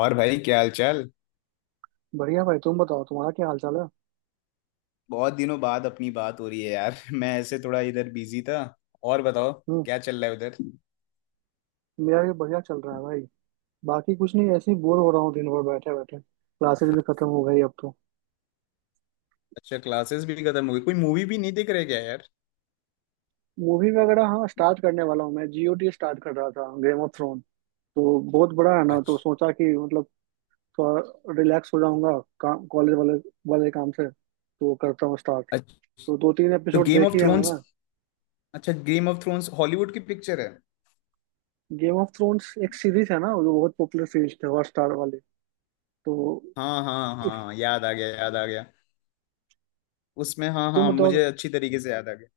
और भाई क्या हाल चाल। बढ़िया भाई तुम बताओ तुम्हारा क्या हाल चाल है। बहुत दिनों बाद अपनी बात हो रही है यार। मैं ऐसे थोड़ा इधर बिजी था। और बताओ हम्म। क्या चल रहा है उधर। मेरा भी बढ़िया चल रहा है भाई। बाकी कुछ नहीं ऐसे ही बोर हो रहा हूँ दिन भर बैठे बैठे क्लासेस भी खत्म हो गई अब तो। अच्छा, क्लासेस भी खत्म हो गई, कोई मूवी भी नहीं देख रहे क्या यार। मूवी वगैरह हाँ स्टार्ट करने वाला हूँ मैं। जीओटी स्टार्ट कर रहा था गेम ऑफ थ्रोन। तो बहुत बड़ा है ना तो अच्छा, सोचा कि मतलब थोड़ा रिलैक्स हो जाऊंगा। काम कॉलेज वाले वाले काम से तो करता हूँ स्टार्ट। अच्छा, तो दो तीन तो एपिसोड गेम देखी ऑफ है थ्रोन्स। मैंने। अच्छा, गेम ऑफ थ्रोन्स हॉलीवुड की पिक्चर है। गेम ऑफ थ्रोन्स एक सीरीज है ना जो बहुत पॉपुलर सीरीज थी हॉटस्टार वाली। तो हाँ हाँ हाँ, याद आ गया याद आ गया। उसमें हाँ तुम हाँ, बताओ। मुझे अच्छी तरीके से याद आ गया।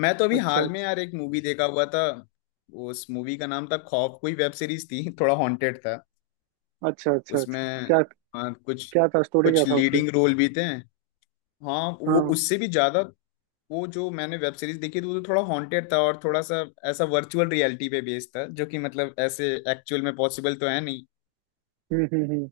मैं तो अभी अच्छा हाल में अच्छा यार एक मूवी देखा हुआ था। उस मूवी का नाम था खौफ, कोई वेब सीरीज थी। थोड़ा हॉन्टेड था अच्छा। अच्छा अच्छा उसमें। क्या। हाँ, कुछ, क्या था स्टोरी क्या कुछ था उसके। लीडिंग रोल भी थे। हाँ, वो हाँ। उससे भी ज्यादा, वो जो मैंने वेब सीरीज देखी थी वो तो थोड़ा हॉन्टेड था और थोड़ा सा ऐसा वर्चुअल रियलिटी पे बेस्ड था, जो कि मतलब ऐसे एक्चुअल में पॉसिबल तो है नहीं। हम्म।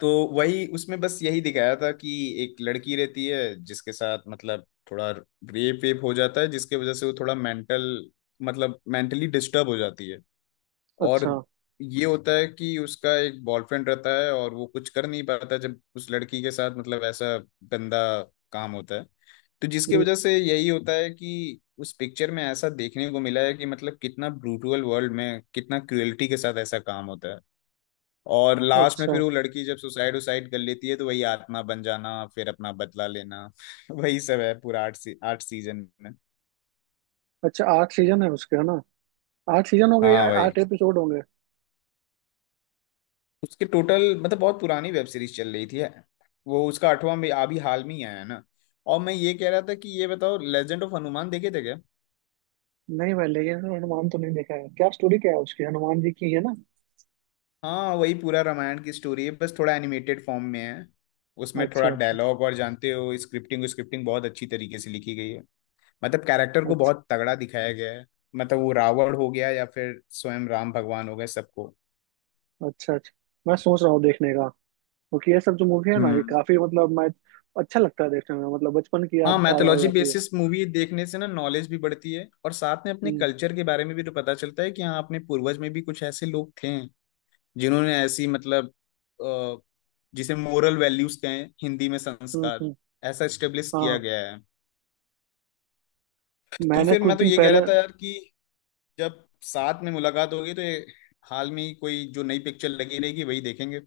तो वही उसमें बस यही दिखाया था कि एक लड़की रहती है, जिसके साथ मतलब थोड़ा रेप वेप हो जाता है, जिसके वजह से वो थोड़ा मेंटल, मतलब मेंटली डिस्टर्ब हो जाती है। और अच्छा। ये होता है कि उसका एक बॉयफ्रेंड रहता है और वो कुछ कर नहीं पाता जब उस लड़की के साथ मतलब ऐसा गंदा काम होता है। तो जिसकी हम्म, वजह से यही होता है कि उस पिक्चर में ऐसा देखने को मिला है कि मतलब कितना ब्रूटल वर्ल्ड में कितना क्रुएल्टी के साथ ऐसा काम होता है। और लास्ट में अच्छा फिर वो लड़की जब सुसाइड उसाइड कर लेती है, तो वही आत्मा बन जाना फिर अपना बदला लेना, वही सब है पूरा 8 सीजन में। अच्छा आठ सीजन है उसके है ना। आठ सीजन हो गए या हाँ भाई, आठ एपिसोड होंगे। उसके टोटल मतलब बहुत पुरानी वेब सीरीज चल रही थी है, वो उसका आठवां भी अभी हाल में ही आया है ना। और मैं ये कह रहा था कि ये बताओ, लेजेंड ऑफ हनुमान देखे थे क्या। नहीं भाई लेकिन हनुमान तो नहीं देखा है क्या स्टोरी क्या है उसकी हनुमान जी की है ना। हाँ, वही पूरा रामायण की स्टोरी है, बस थोड़ा एनिमेटेड फॉर्म में है। उसमें अच्छा थोड़ा अच्छा। डायलॉग और जानते हो स्क्रिप्टिंग स्क्रिप्टिंग बहुत अच्छी तरीके से लिखी गई है। मतलब कैरेक्टर को अच्छा बहुत तगड़ा दिखाया गया है, मतलब वो रावण हो गया या फिर स्वयं राम भगवान हो गए सबको। अच्छा अच्छा। मैं सोच रहा हूँ देखने का। क्योंकि ये सब जो मूवी है ना ये हम्म, काफी मतलब मैं अच्छा लगता है देखने में मतलब बचपन की हाँ, याद ताजा हो मैथोलॉजी जाती है। बेसिस मूवी देखने से ना नॉलेज भी बढ़ती है और साथ में अपने हम्म कल्चर के बारे में भी तो पता चलता है कि हाँ अपने पूर्वज में भी कुछ ऐसे लोग थे, जिन्होंने ऐसी मतलब, अ, जिसे मोरल वैल्यूज कहें, हिंदी में हम्म संस्कार, हम्म, ऐसा स्टेब्लिश किया हाँ गया है। तो मैंने फिर कुछ मैं तो दिन ये कह पहले। रहा था यार कि जब साथ में मुलाकात होगी तो ये हाल में ही कोई जो नई पिक्चर लगी रहेगी वही देखेंगे।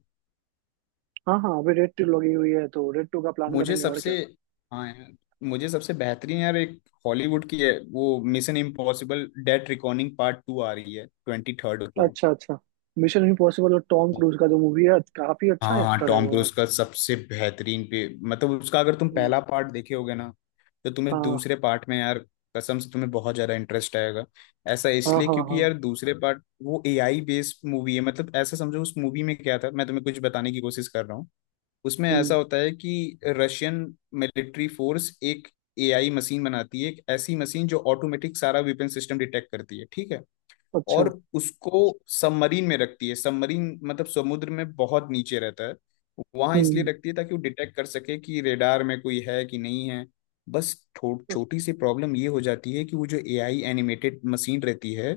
हाँ हाँ अभी रेड टू लगी हुई है तो रेड टू का प्लान मुझे करेंगे और क्या। सबसे, हाँ यार, मुझे सबसे बेहतरीन यार एक हॉलीवुड की है, वो Mission Impossible Dead Recording part two आ रही है 23 को। अच्छा अच्छा। मिशन इम्पॉसिबल और टॉम क्रूज का जो मूवी है काफी हाँ अच्छा हाँ, एक्टर है टॉम वो यार। क्रूज का सबसे बेहतरीन पे, मतलब उसका अगर तुम हम्म, पहला पार्ट देखे होगे ना, तो तुम्हें हाँ दूसरे पार्ट में यार कसम से तुम्हें बहुत ज्यादा इंटरेस्ट आएगा। ऐसा हाँ इसलिए हाँ। हाँ। क्योंकि यार दूसरे पार्ट वो एआई बेस्ड मूवी है, मतलब ऐसा समझो उस मूवी में क्या था, मैं तुम्हें कुछ बताने की कोशिश कर रहा हूँ। उसमें ऐसा हम्म। होता है कि रशियन मिलिट्री फोर्स एक एआई मशीन बनाती है, एक ऐसी मशीन जो ऑटोमेटिक सारा वेपन सिस्टम डिटेक्ट करती है, ठीक है। अच्छा। और उसको सबमरीन में रखती है, सबमरीन मतलब समुद्र में बहुत नीचे रहता है, वहां इसलिए हम्म रखती है ताकि वो डिटेक्ट कर सके कि रेडार में कोई है कि नहीं है। बस छोटी सी प्रॉब्लम ये हो जाती है कि वो जो एआई एनिमेटेड मशीन रहती है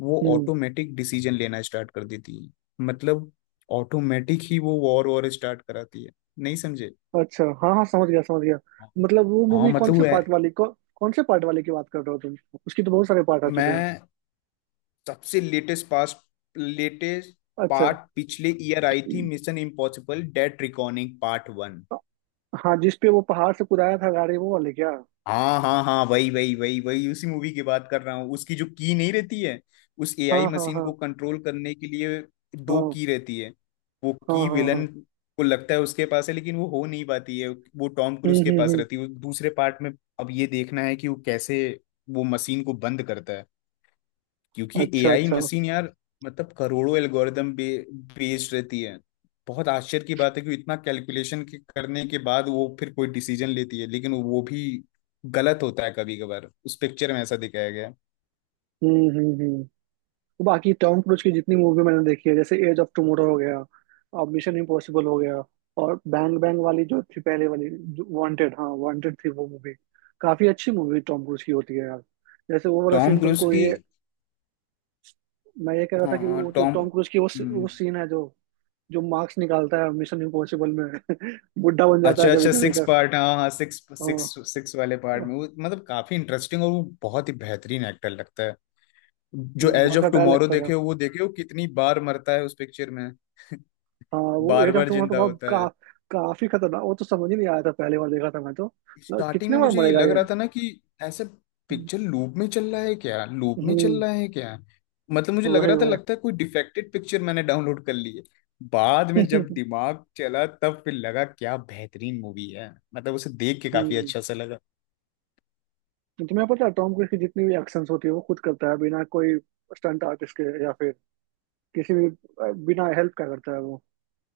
वो हम्म। ऑटोमेटिक डिसीजन लेना स्टार्ट कर देती है। मतलब ऑटोमेटिक ही वो वॉर वॉर स्टार्ट कराती है, नहीं समझे। अच्छा हाँ हाँ समझ गया समझ गया। मतलब वो हाँ, मूवी कौन मतलब वो से है, पार्ट वाली कौन से पार्ट वाले की बात कर रहे हो तुम। उसकी तो बहुत सारे पार्ट आ चुके हैं। मैं सबसे लेटेस्ट पास, लेटेस्ट अच्छा। पार्ट पिछले ईयर आई थी, Mission Impossible Dead Recording part one. हाँ जिस पे वो पहाड़ से कुदाया था गाड़ी वो वाले क्या। हाँ हाँ हाँ, वही वही वही वही, उसी मूवी की बात कर रहा हूँ। उसकी जो की नहीं रहती है उस एआई हाँ हाँ मशीन हाँ को कंट्रोल करने के लिए, दो हाँ। की रहती है। वो हाँ की हाँ हाँ। विलन को लगता है उसके पास है, लेकिन वो हो नहीं पाती है, वो टॉम क्रूज के पास हम्म। रहती है, वो दूसरे पार्ट में। अब ये देखना है कि वो कैसे वो मशीन को बंद करता है, क्योंकि अच्छा एआई अच्छा। मशीन यार मतलब करोड़ों एल्गोरिदम बेस्ड रहती है। बहुत आश्चर्य की बात है कि इतना कैलकुलेशन के करने के बाद वो फिर कोई डिसीजन लेती है, लेकिन वो भी गलत होता है कभी कभार, उस पिक्चर में ऐसा दिखाया गया है। हम्म। तो बाकी टॉम क्रूज की जितनी मूवी मैंने देखी है जैसे एज ऑफ टुमारो हो गया। और मिशन इम्पॉसिबल हो गया। और बैंग बैंग वाली जो थी पहले वाली जो वांटेड हाँ वांटेड थी वो मूवी। काफी अच्छी मूवी टॉम क्रूज की होती है यार। जैसे वो वाला टॉम सीन क्रूज तुमको की, ये मैं ये कह रहा था हाँ कि हाँ, वो जो टॉम, टॉम क्रूज की वो हम्म, सीन है जो जो मार्क्स निकालता है मिशन इम्पॉसिबल में बुढ़ा बन जाता है अच्छा कभी अच्छा, कभी सिक्स का। पार्ट, हाँ हाँ, सिक्स सिक्स, हाँ सिक्स वाले पार्ट में वो मतलब काफी इंटरेस्टिंग और वो बहुत ही बेहतरीन एक्टर लगता है। जो एज ऑफ वर्सटाइल टुमारो लगता था। देखे हो, वो देखे हो कितनी बार मरता है उस पिक्चर में, हाँ वो बार एज ऑफ बार टुमारो जिंदा होता है। काफी खतरनाक वो तो समझ ही नहीं आया था पहली बार देखा था मैं तो मतलब स्टार्टिंग कितने में बार मुझे ये मरेगा। लग रहा था ना कि ऐसे हम्म। पिक्चर लूप में चल रहा है क्या, लूप में चल रहा है क्या, मतलब मुझे लग वही रहा था वही। लगता है कोई डिफेक्टेड पिक्चर मैंने डाउनलोड कर ली है। बाद में जब दिमाग चला तब फिर लगा क्या बेहतरीन मूवी है, मतलब उसे देख के काफी हम्म। अच्छा सा लगा। तुम्हें पता है टॉम क्रूज की जितनी भी एक्शंस होती है वो खुद करता है बिना कोई स्टंट आर्टिस्ट के या फिर किसी भी बिना हेल्प का करता है वो।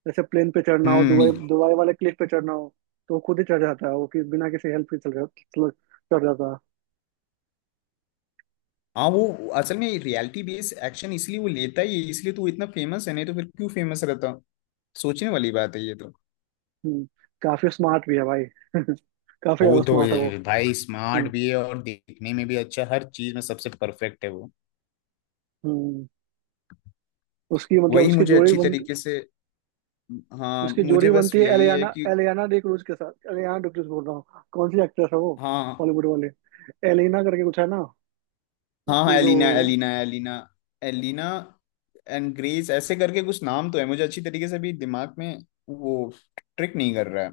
जैसे प्लेन पे चढ़ना हो दुबई हम्म, दुबई वाले क्लिफ पे चढ़ना हो। तो वो खुद ही चढ़ जाता है वो कि बिना किसी हेल्प के चढ़ जाता है। हाँ, वो असल में रियलिटी बेस्ड एक्शन इसलिए वो लेता ही है, इसलिए तो वो इतना फेमस है, नहीं तो फिर क्यों फेमस रहता, सोचने वाली बात है ये तो। हम्म। काफी स्मार्ट भी है भाई काफी वो ज्यादा तो स्मार्ट है वो। ये भाई स्मार्ट हम्म भी है और देखने में भी अच्छा, हर चीज में सबसे परफेक्ट है वो। हम्म। उसकी मतलब वही मुझे अच्छी तरीके से, हाँ उसकी जोड़ी मुझे बस बनती है यही है एलियाना कि, एलियाना डी क्रूज के साथ एलियाना डी क्रूज बोल रहा हूँ कौन सी एक्ट्रेस है वो हाँ बॉलीवुड वाले एलिना करके कुछ है ना हाँ हाँ, उसकी जो। एलिना एलिना एलिना एलिना एंड ग्रेस, ऐसे करके कुछ नाम तो है, मुझे अच्छी तरीके से भी दिमाग में वो ट्रिक नहीं कर रहा है।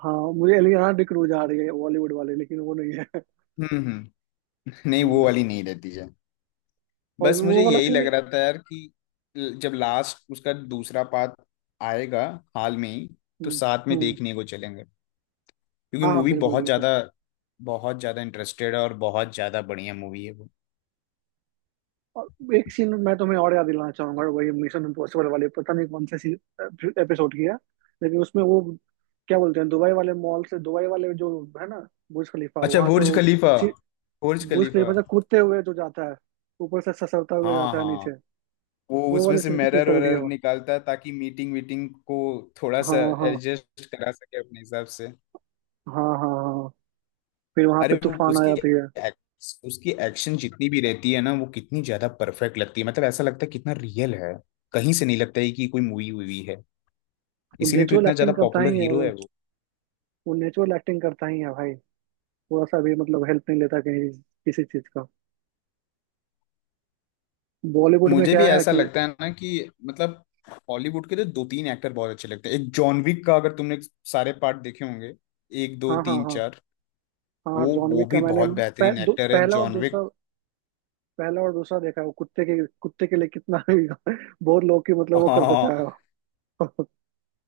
हाँ मुझे एलियाना डी क्रूज आ रही है बॉलीवुड वाले लेकिन वो नहीं है। हम्म, नहीं वो हम्म, वाली नहीं रहती है। और बस मुझे वो वाला यही सीन लग है। रहा था यार कि जब लास्ट उसका दूसरा पार्ट आएगा हाल में ही, तो हम्म साथ में हम्म, देखने को चलेंगे, क्योंकि हाँ हाँ मूवी बिल्कुल बहुत बिल्कुल। ज्यादा, बहुत ज्यादा इंटरेस्टेड है और बहुत ज्यादा बढ़िया मूवी है वो। और एक सीन मैं तुम्हें और याद दिलाना चाहूंगा वही मिशन इम्पॉसिबल वाले पता नहीं कौन से एपिसोड की है लेकिन उसमें वो क्या बोलते हैं दुबई वाले मॉल से दुबई वाले जो है ना बुर्ज खलीफा अच्छा वहां से बुर्ज वो खलीफा, बुर्ज बुश खलीफा, खलीफा से कूदते हुए जो जाता है ऊपर से ससरता हुए हाँ जाता है हाँ। नीचे। वो वो उसमें वाली से सीन कितनी मिरर तगड़ी है वरर वो। निकालता है ताकि मीटिंग वीटिंग को थोड़ा हाँ सा हाँ। एडजस्ट करा सके अपने हिसाब से। हाँ हाँ हाँ। फिर वहां अरे पे वो तूफान आ जाती है। उसकी एक्शन जितनी भी रहती है ना वो कितनी ज्यादा परफेक्ट लगती है, मतलब ऐसा लगता है कितना रियल है, कहीं से नहीं लगता है कि कोई मूवी हुई है। वो इसीलिए तो नेचुरल इतना ज्यादा एक्टिंग करता पॉपुलर ही है हीरो वो। है वो। वो नेचुरल एक्टिंग करता ही है भाई। थोड़ा सा भी मतलब हेल्प नहीं लेता कहीं किसी चीज का। बॉलीवुड में मुझे क्या भी है ऐसा कि लगता है ना कि मतलब हॉलीवुड के तो दो तीन एक्टर बहुत अच्छे लगते हैं, एक जॉन विक का, अगर तुमने सारे पार्ट देखे होंगे, एक दो हाँ हाँ तीन हाँ। चार, हाँ वो जॉन वो विक का भी मैंने बहुत पह, बेहतरीन दो, एक्टर है पहला और जॉन विक। दूसरा पहला और दूसरा देखा है। वो कुत्ते के लिए कितना भी बहुत लोग की मतलब वो कर देता है हाँ वो।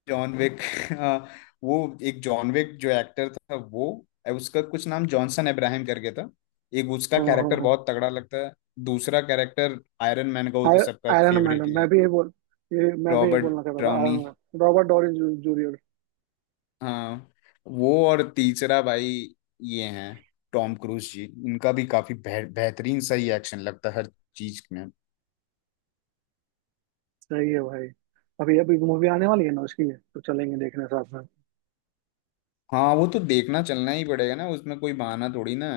जॉन विक, हाँ, वो एक जॉन विक जो एक्टर था, वो, उसका कुछ नाम जॉनसन इब्राहिम करके था, एक उसका हाँ हाँ कैरेक्टर हाँ। बहुत तगड़ा लगता है। दूसरा कैरेक्टर आयरन मैन का, वो तो आय- सबका आयरन फेवरेट मैडम ही मैं है, भी ये बोल ये मैं भी ये रॉबर्ट बोलना चाहता था। Iron Downey, madam Robert dowry junior. हाँ वो, और तीसरा भाई ये हैं टॉम क्रूज जी, इनका भी काफी बेहतरीन सही एक्शन लगता है हर चीज में। सही है भाई। अभी अभी मूवी आने वाली है ना उसकी तो चलेंगे देखने साथ में। हाँ वो तो देखना चलना ही पड़ेगा ना, उसमें कोई बहाना थोड़ी ना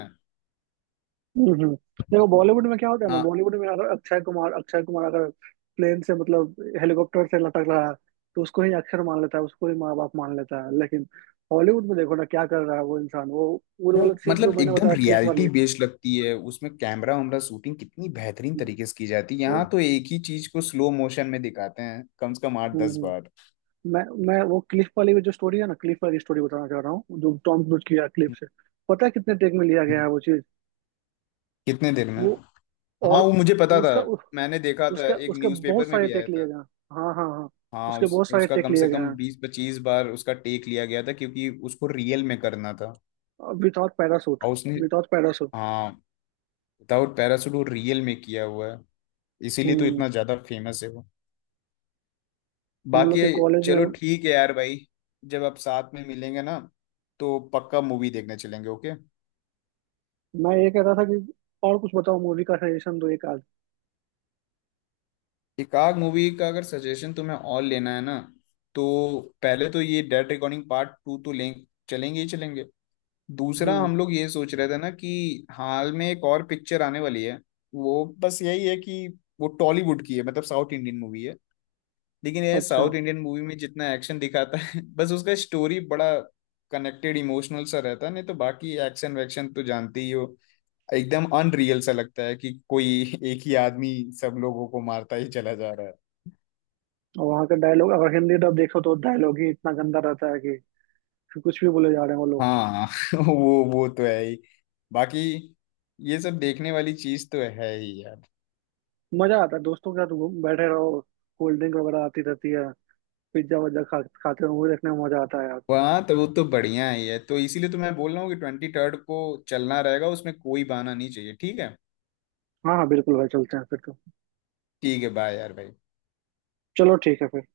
हम्म हम्म। देखो बॉलीवुड में क्या होता है ना है। बॉलीवुड में अगर अक्षय कुमार अगर प्लेन से मतलब हेलीकॉप्टर से लटक रहा है तो उसको ही अक्षर मान लेता है उसको ही माँ बाप मान लेता है लेकिन हॉलीवुड में देखो ना क्या कर रहा है वो इंसान वो वो वाला सीन जो मतलब मैंने एकदम बताया क्लिप रियलिटी वाली बेस्ड लगती है, उसमें कैमरा वैमरा शूटिंग कितनी बेहतरीन तरीके से की जाती है, वो। यहाँ तो एक ही चीज को स्लो मोशन में दिखाते हैं कम से कम आठ हम्म दस हम्म। बार मैं मैं वो क्लिफ वाली जो स्टोरी है ना क्लिफ वाली स्टोरी बताना चाह रहा हूँ जो टॉम क्रूज की है क्लिफ से। पता है कितने टेक में लिया गया है वो चीज। कितने दिन में, वो हाँ और वो मुझे पता था, उसका उ- मैंने देखा था उसके एक उसके बहुत न्यूज़पेपर में सारे भी आया टेक लिए था। गए हैं। हाँ हाँ हाँ। हाँ उसके उस बहुत सारे उसका टेक कम लिए से गए कम हैं। 20-25 बार उसका टेक लिया गया था, क्योंकि उसको रियल में करना था। Without parachute. और उसने, विदाउट पैरासूट। हाँ, विदाउट पैराशूट वो रियल में किया हुआ है, इसीलिए तो हम्म। इतना ज्यादा फेमस है वो। हम लोग बाकी के कॉलेज में। चलो ठीक है यार भाई, जब आप साथ में मिलेंगे ना तो पक्का मूवी देखने चलेंगे, ओके। मैं ये कह रहा था कि और कुछ बताओ मूवी का सजेशन दो एक आध। एकाग मूवी का अगर सजेशन तुम्हें और लेना है ना, तो पहले तो ये डेड रिकॉर्डिंग पार्ट टू तो लें, चलेंगे ही चलेंगे। दूसरा हम्म। हम लोग ये सोच रहे थे ना कि हाल में एक और पिक्चर आने वाली है, वो बस यही है कि वो टॉलीवुड की है, मतलब साउथ इंडियन मूवी है, लेकिन ये अच्छा। साउथ इंडियन मूवी में जितना एक्शन दिखाता है, बस उसका स्टोरी बड़ा कनेक्टेड इमोशनल सा रहता है, नहीं तो बाकी एक्शन वैक्शन तो जानते ही हो, एकदम अनरियल सा लगता है कि कोई एक ही आदमी सब लोगों को मारता ही चला जा रहा है। और वहाँ का डायलॉग अगर हिंदी डब देखो तो डायलॉग ही इतना गंदा रहता है कि कुछ भी बोले जा रहे हैं वो लोग। हाँ, वो तो है ही, बाकी ये सब देखने वाली चीज तो है ही यार। मजा आता है दोस्तों के साथ घूम बैठे रहो। कोल्ड ड्रिंक वगैरह आती रहती है। पिज्जा वज्जा खा खाते रहो वो देखने में मजा आता है यार। वहाँ तो वो तो बढ़िया ही है, तो इसीलिए तो मैं बोल रहा हूँ कि 23 को चलना रहेगा, उसमें कोई बहाना नहीं चाहिए, ठीक है। हाँ हाँ बिल्कुल भाई चलते हैं फिर तो। ठीक है, बाय यार भाई। चलो ठीक है फिर।